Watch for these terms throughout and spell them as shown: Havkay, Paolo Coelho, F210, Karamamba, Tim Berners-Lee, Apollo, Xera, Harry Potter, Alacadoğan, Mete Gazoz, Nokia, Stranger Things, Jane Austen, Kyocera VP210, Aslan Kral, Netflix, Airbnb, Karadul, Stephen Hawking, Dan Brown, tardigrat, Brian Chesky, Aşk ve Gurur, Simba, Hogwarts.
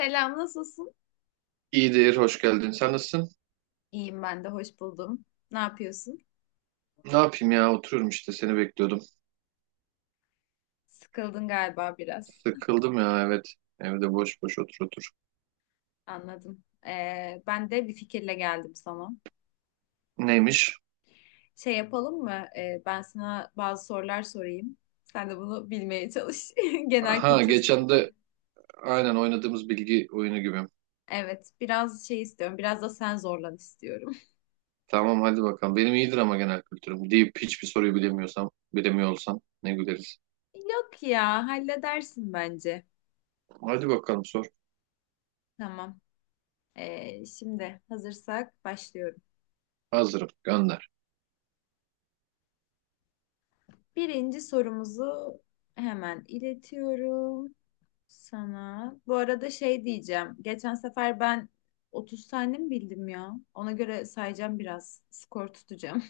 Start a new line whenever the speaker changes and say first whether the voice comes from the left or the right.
left: Selam, nasılsın?
right: İyidir, hoş geldin. Sen nasılsın?
left: İyiyim ben de, hoş buldum. Ne yapıyorsun?
right: Ne yapayım ya, oturuyorum işte seni bekliyordum.
left: Sıkıldın galiba biraz.
right: Sıkıldım ya, evet. Evde boş boş otur otur.
left: Anladım. Ben de bir fikirle geldim sana.
right: Neymiş?
left: Şey yapalım mı? Ben sana bazı sorular sorayım. Sen de bunu bilmeye çalış. Genel
right: Ha,
left: kültür
right: geçen de
left: soruları.
right: aynen oynadığımız bilgi oyunu gibi.
left: Evet, biraz şey istiyorum. Biraz da sen zorlan istiyorum.
right: Tamam hadi bakalım. Benim iyidir ama genel kültürüm. Deyip hiçbir soruyu bilemiyorsam, bilemiyor olsam ne güleriz.
left: Yok ya, halledersin bence.
right: Hadi bakalım sor.
left: Tamam. Şimdi hazırsak başlıyorum.
right: Hazırım, gönder.
left: Birinci sorumuzu hemen iletiyorum. Sana. Bu arada şey diyeceğim. Geçen sefer ben 30 tane mi bildim ya? Ona göre sayacağım biraz. Skor tutacağım.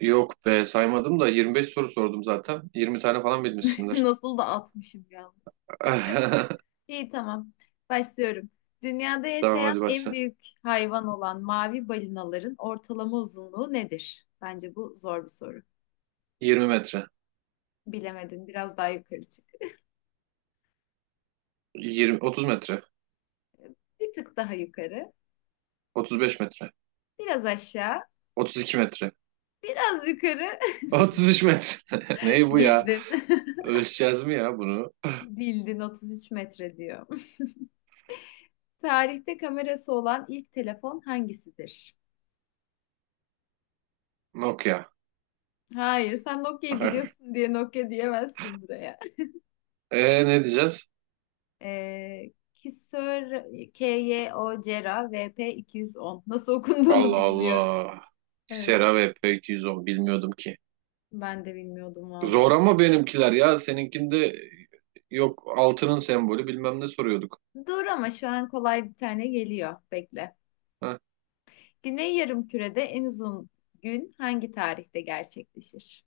right: Yok be, saymadım da 25 soru sordum zaten. 20 tane falan bilmişsindir.
left: Nasıl da atmışım yalnız. İyi, tamam. Başlıyorum. Dünyada
right: Tamam
left: yaşayan
right: hadi
left: en
right: başla.
left: büyük hayvan olan mavi balinaların ortalama uzunluğu nedir? Bence bu zor bir soru.
right: 20 metre.
left: Bilemedin. Biraz daha yukarı çık.
right: 20, 30 metre.
left: Bir tık daha yukarı.
right: 35 metre.
left: Biraz aşağı.
right: 32 metre.
left: Biraz yukarı.
right: 33 metre. Ne bu ya?
left: Bildin.
right: Ölçeceğiz mi ya bunu?
left: Bildin, 33 metre diyor. Tarihte kamerası olan ilk telefon hangisidir?
right: Nokia.
left: Hayır, sen Nokia'yı biliyorsun diye Nokia diyemezsin buraya.
right: E, ne diyeceğiz?
left: Kyocera KYOCERA VP210. Nasıl okunduğunu
right: Allah
left: bilmiyorum.
right: Allah. Xera
left: Evet,
right: ve F210 bilmiyordum ki.
left: ben de bilmiyordum
right: Zor
left: valla.
right: ama benimkiler ya. Seninkinde yok, altının sembolü bilmem ne soruyorduk.
left: Dur ama şu an kolay bir tane geliyor. Bekle.
right: Heh,
left: Güney Yarımküre'de en uzun gün hangi tarihte gerçekleşir?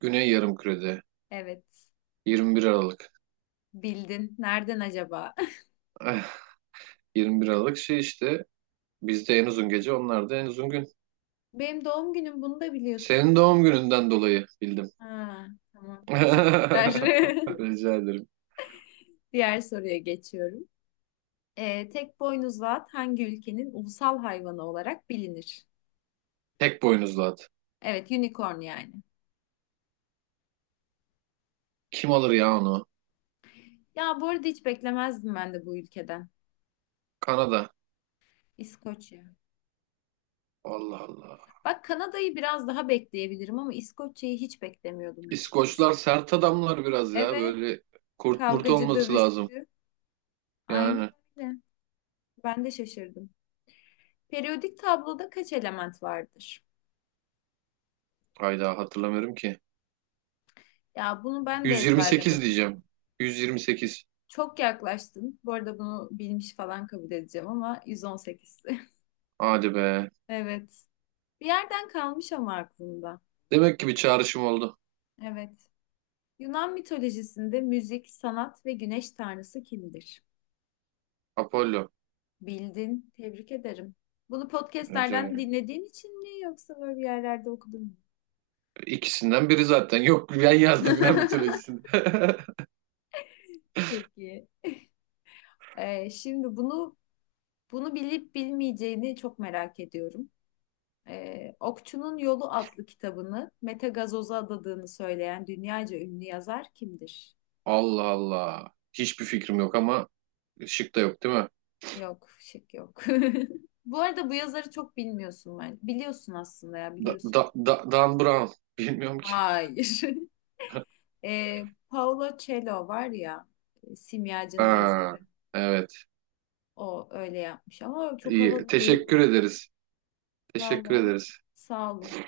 right: Güney Yarımküre'de
left: Evet,
right: 21 Aralık.
left: bildin. Nereden acaba?
right: Eh, 21 Aralık şey işte, bizde en uzun gece onlarda en uzun gün.
left: Benim doğum günüm, bunu da biliyorsun.
right: Senin doğum gününden dolayı bildim.
left: Ha, tamam. Teşekkürler.
right: Rica ederim.
left: Diğer soruya geçiyorum. Tek boynuzlu at hangi ülkenin ulusal hayvanı olarak bilinir?
right: Tek boynuzlu at.
left: Evet, unicorn yani.
right: Kim alır ya onu?
left: Ya bu arada hiç beklemezdim ben de bu ülkeden.
right: Kanada.
left: İskoçya.
right: Allah Allah.
left: Bak Kanada'yı biraz daha bekleyebilirim ama İskoçya'yı hiç beklemiyordum açıkçası.
right: İskoçlar sert adamlar biraz ya.
left: Evet,
right: Böyle kurt murt
left: kavgacı,
right: olması lazım.
left: dövüşçü. Aynen
right: Yani
left: öyle. Ben de şaşırdım. Periyodik tabloda kaç element vardır?
right: hayda, hatırlamıyorum ki.
left: Ya bunu ben de
right: 128
left: ezberlemedim.
right: diyeceğim. 128.
left: Çok yaklaştın. Bu arada bunu bilmiş falan kabul edeceğim ama 118'si.
right: Hadi be.
left: Evet. Bir yerden kalmış ama aklımda.
right: Demek ki bir çağrışım oldu.
left: Evet. Yunan mitolojisinde müzik, sanat ve güneş tanrısı kimdir?
right: Apollo.
left: Bildin. Tebrik ederim. Bunu podcastlerden
right: Ece-
left: dinlediğin için mi yoksa böyle bir yerlerde okudun mu?
right: İkisinden biri zaten. Yok, ben yazdım yine mitolojisini.
left: Peki. Şimdi bunu bilip bilmeyeceğini çok merak ediyorum. Okçunun Yolu adlı kitabını Mete Gazoz'a adadığını söyleyen dünyaca ünlü yazar kimdir?
right: Allah Allah. Hiçbir fikrim yok ama şık da yok değil mi?
left: Yok, şık yok. Bu arada bu yazarı çok bilmiyorsun ben. Biliyorsun aslında ya, biliyorsun.
right: Dan Brown. Bilmiyorum ki.
left: Hayır. Ee, Paolo Coelho var ya, Simyacı'nın
right: Ha,
left: yazarı.
right: evet.
left: O öyle yapmış ama çok
right: İyi.
left: havalı değil
right: Teşekkür
left: mi?
right: ederiz. Teşekkür
left: Vallahi
right: ederiz.
left: sağ olun.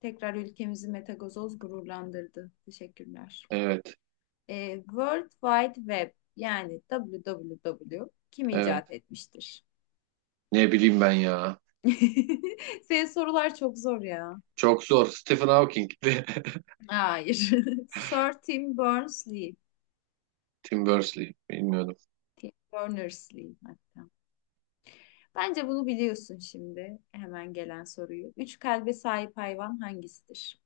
left: Tekrar ülkemizi Mete Gazoz gururlandırdı. Teşekkürler.
right: Evet,
left: E, World Wide Web yani WWW kim
right: evet.
left: icat etmiştir?
right: Ne bileyim ben ya.
left: Senin sorular çok zor ya.
right: Çok zor. Stephen Hawking.
left: Hayır. Sir Tim Berners-Lee.
right: Tim Berners-Lee. Bilmiyordum.
left: Tim Berners-Lee hatta. Bence bunu biliyorsun şimdi. Hemen gelen soruyu. Üç kalbe sahip hayvan hangisidir?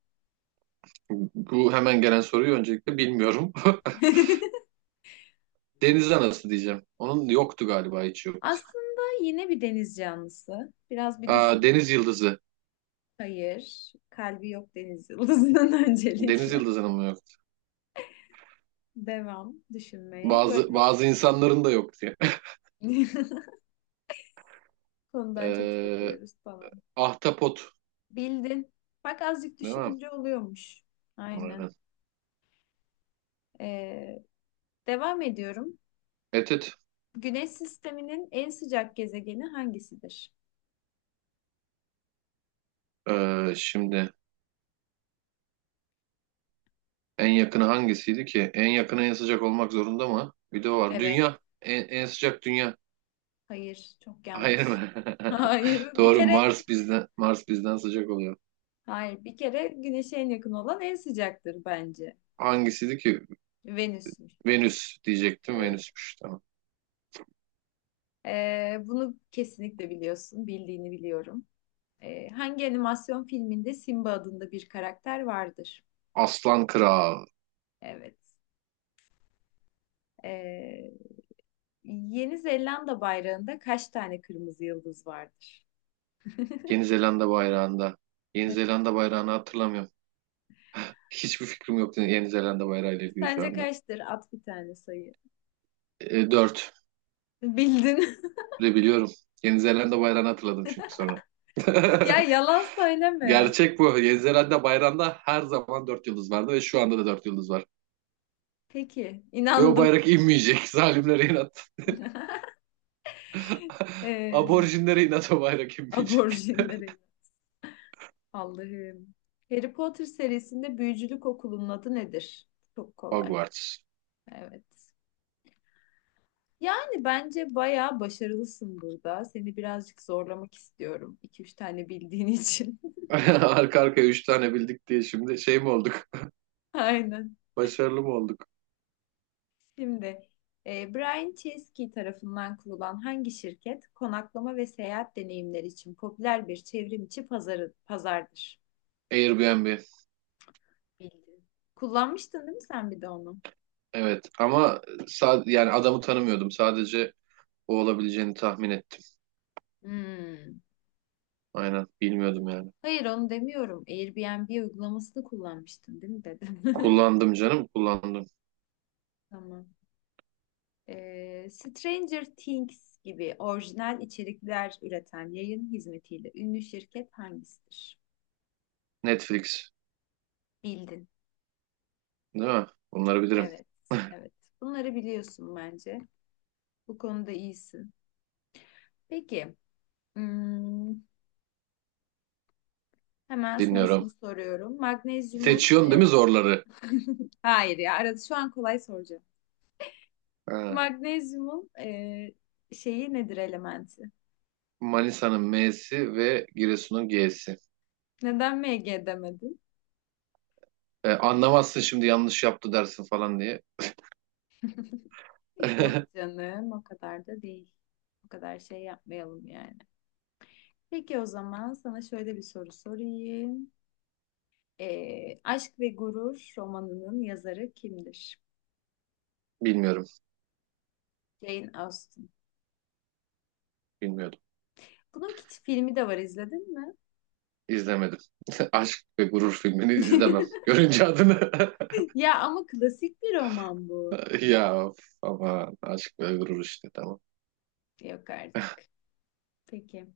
right: Bu hemen gelen soruyu öncelikle bilmiyorum. Deniz anası diyeceğim. Onun yoktu galiba, hiç yok.
left: Aslında yine bir deniz canlısı. Biraz bir
right: Aa,
left: düşün.
right: deniz yıldızı.
left: Hayır. Kalbi yok deniz yıldızının
right: Deniz
left: öncelikle.
right: yıldızının mı yok?
left: Devam düşünmeye.
right: Bazı
left: Böyle
right: bazı insanların da yok diye.
left: Konudan çok
right: Ee,
left: sapıyoruz falan.
right: ahtapot.
left: Bildin. Bak azıcık
right: Değil mi?
left: düşününce oluyormuş. Aynen.
right: Aynen.
left: Ee, Devam ediyorum.
right: Evet, evet.
left: Güneş sisteminin en sıcak gezegeni hangisidir?
right: Şimdi en yakını hangisiydi ki? En yakını en sıcak olmak zorunda mı? Bir de o var.
left: Evet.
right: Dünya. En sıcak dünya.
left: Hayır. Çok
right: Hayır mı?
left: yanlış. Hayır. Bir
right: Doğru,
left: kere.
right: Mars bizden sıcak oluyor.
left: Hayır. Bir kere Güneş'e en yakın olan en sıcaktır bence.
right: Hangisiydi ki?
left: Venüs'müş.
right: Venüs diyecektim.
left: Evet.
right: Venüsmüş, tamam.
left: Bunu kesinlikle biliyorsun. Bildiğini biliyorum. Hangi animasyon filminde Simba adında bir karakter vardır?
right: Aslan Kral.
left: Evet. Ee, Yeni Zelanda bayrağında kaç tane kırmızı yıldız vardır?
right: Yeni Zelanda bayrağında. Yeni Zelanda bayrağını hatırlamıyorum. Hiçbir fikrim yok Yeni Zelanda bayrağı ile ilgili şu
left: Sence
right: anda.
left: kaçtır? At bir tane sayı.
right: E, dört
left: Bildin.
right: de biliyorum. Yeni Zelanda bayrağını hatırladım çünkü sonra.
left: Ya yalan söyleme.
right: Gerçek bu. Yeni Zelanda bayrağında her zaman dört yıldız vardı ve şu anda da dört yıldız var.
left: Peki,
right: Ve o
left: inandım.
right: bayrak inmeyecek. Zalimlere inat.
left: Ee,
right: Aborjinlere inat o bayrak inmeyecek.
left: aborjinlere. Allah'ım. Harry Potter serisinde büyücülük okulunun adı nedir? Çok kolay.
right: Hogwarts.
left: Evet. Yani bence bayağı başarılısın burada. Seni birazcık zorlamak istiyorum. İki üç tane bildiğin için.
right: Arka arkaya üç tane bildik diye şimdi şey mi olduk?
left: Aynen.
right: Başarılı mı olduk?
left: Şimdi Brian Chesky tarafından kurulan hangi şirket konaklama ve seyahat deneyimleri için popüler bir çevrim içi pazardır?
right: Airbnb.
left: Bildin. Kullanmıştın değil mi sen bir de onu?
right: Evet ama yani adamı tanımıyordum. Sadece o olabileceğini tahmin ettim.
left: Hmm.
right: Aynen, bilmiyordum yani.
left: Hayır, onu demiyorum. Airbnb uygulamasını kullanmıştın değil mi dedim.
right: Kullandım canım, kullandım.
left: Tamam. E, Stranger Things gibi orijinal içerikler üreten yayın hizmetiyle ünlü şirket hangisidir?
right: Netflix,
left: Bildin.
right: değil mi? Bunları bilirim.
left: Evet, evet. Bunları biliyorsun bence. Bu konuda iyisin. Peki, hmm, hemen sana şunu
right: Dinliyorum.
left: soruyorum. Magnezyumun,
right: Seçiyorsun değil mi zorları?
left: hayır ya, arada şu an kolay soracağım.
right: Ha.
left: Magnezyumun şeyi nedir elementi?
right: Manisa'nın M'si ve Giresun'un G'si.
left: Neden Mg demedin?
right: E, anlamazsın, şimdi yanlış yaptı dersin falan diye.
left: Yok canım, o kadar da değil. O kadar şey yapmayalım yani. Peki o zaman sana şöyle bir soru sorayım. E, Aşk ve Gurur romanının yazarı kimdir?
right: Bilmiyorum.
left: Jane Austen.
right: Bilmiyordum.
left: Bunun filmi de var, izledin mi?
right: İzlemedim. Aşk ve Gurur filmini izlemem. Görünce adını.
left: Ya ama klasik bir roman bu.
right: Ya of, ama Aşk ve Gurur işte, tamam.
left: Yok artık. Peki.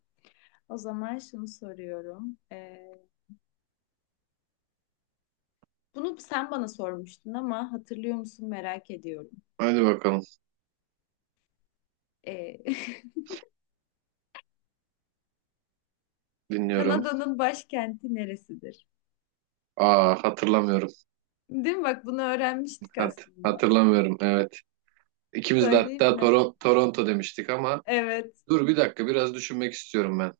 left: O zaman şunu soruyorum. Bunu sen bana sormuştun ama hatırlıyor musun merak ediyorum.
right: Hadi bakalım.
left: Ee,
right: Dinliyorum.
left: Kanada'nın başkenti neresidir?
right: Aa, hatırlamıyorum.
left: Değil mi? Bak bunu öğrenmiştik
right: Hat
left: aslında.
right: hatırlamıyorum evet. İkimiz de
left: Söyleyeyim
right: hatta
left: mi?
right: Toronto demiştik ama
left: Evet.
right: dur bir dakika, biraz düşünmek istiyorum ben.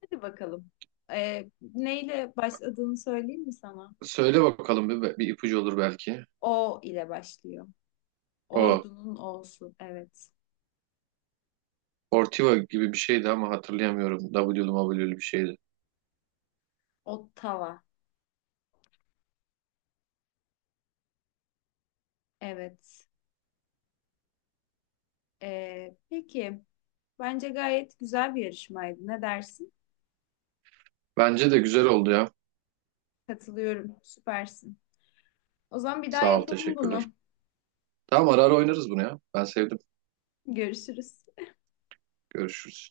left: Hadi bakalım. Neyle başladığını söyleyeyim mi sana?
right: Söyle bakalım, bir ipucu olur belki.
left: O ile başlıyor.
right: O,
left: Ordunun O'su. Evet.
right: Ortiva gibi bir şeydi ama hatırlayamıyorum. WWW'lü bir şeydi.
left: Ottawa. Evet. Peki. Bence gayet güzel bir yarışmaydı. Ne dersin?
right: Bence de güzel oldu ya.
left: Katılıyorum. Süpersin. O zaman bir daha
right: Sağ ol,
left: yapalım
right: teşekkürler.
left: bunu.
right: Tamam, ara ara oynarız bunu ya. Ben sevdim.
left: Görüşürüz.
right: Görüşürüz.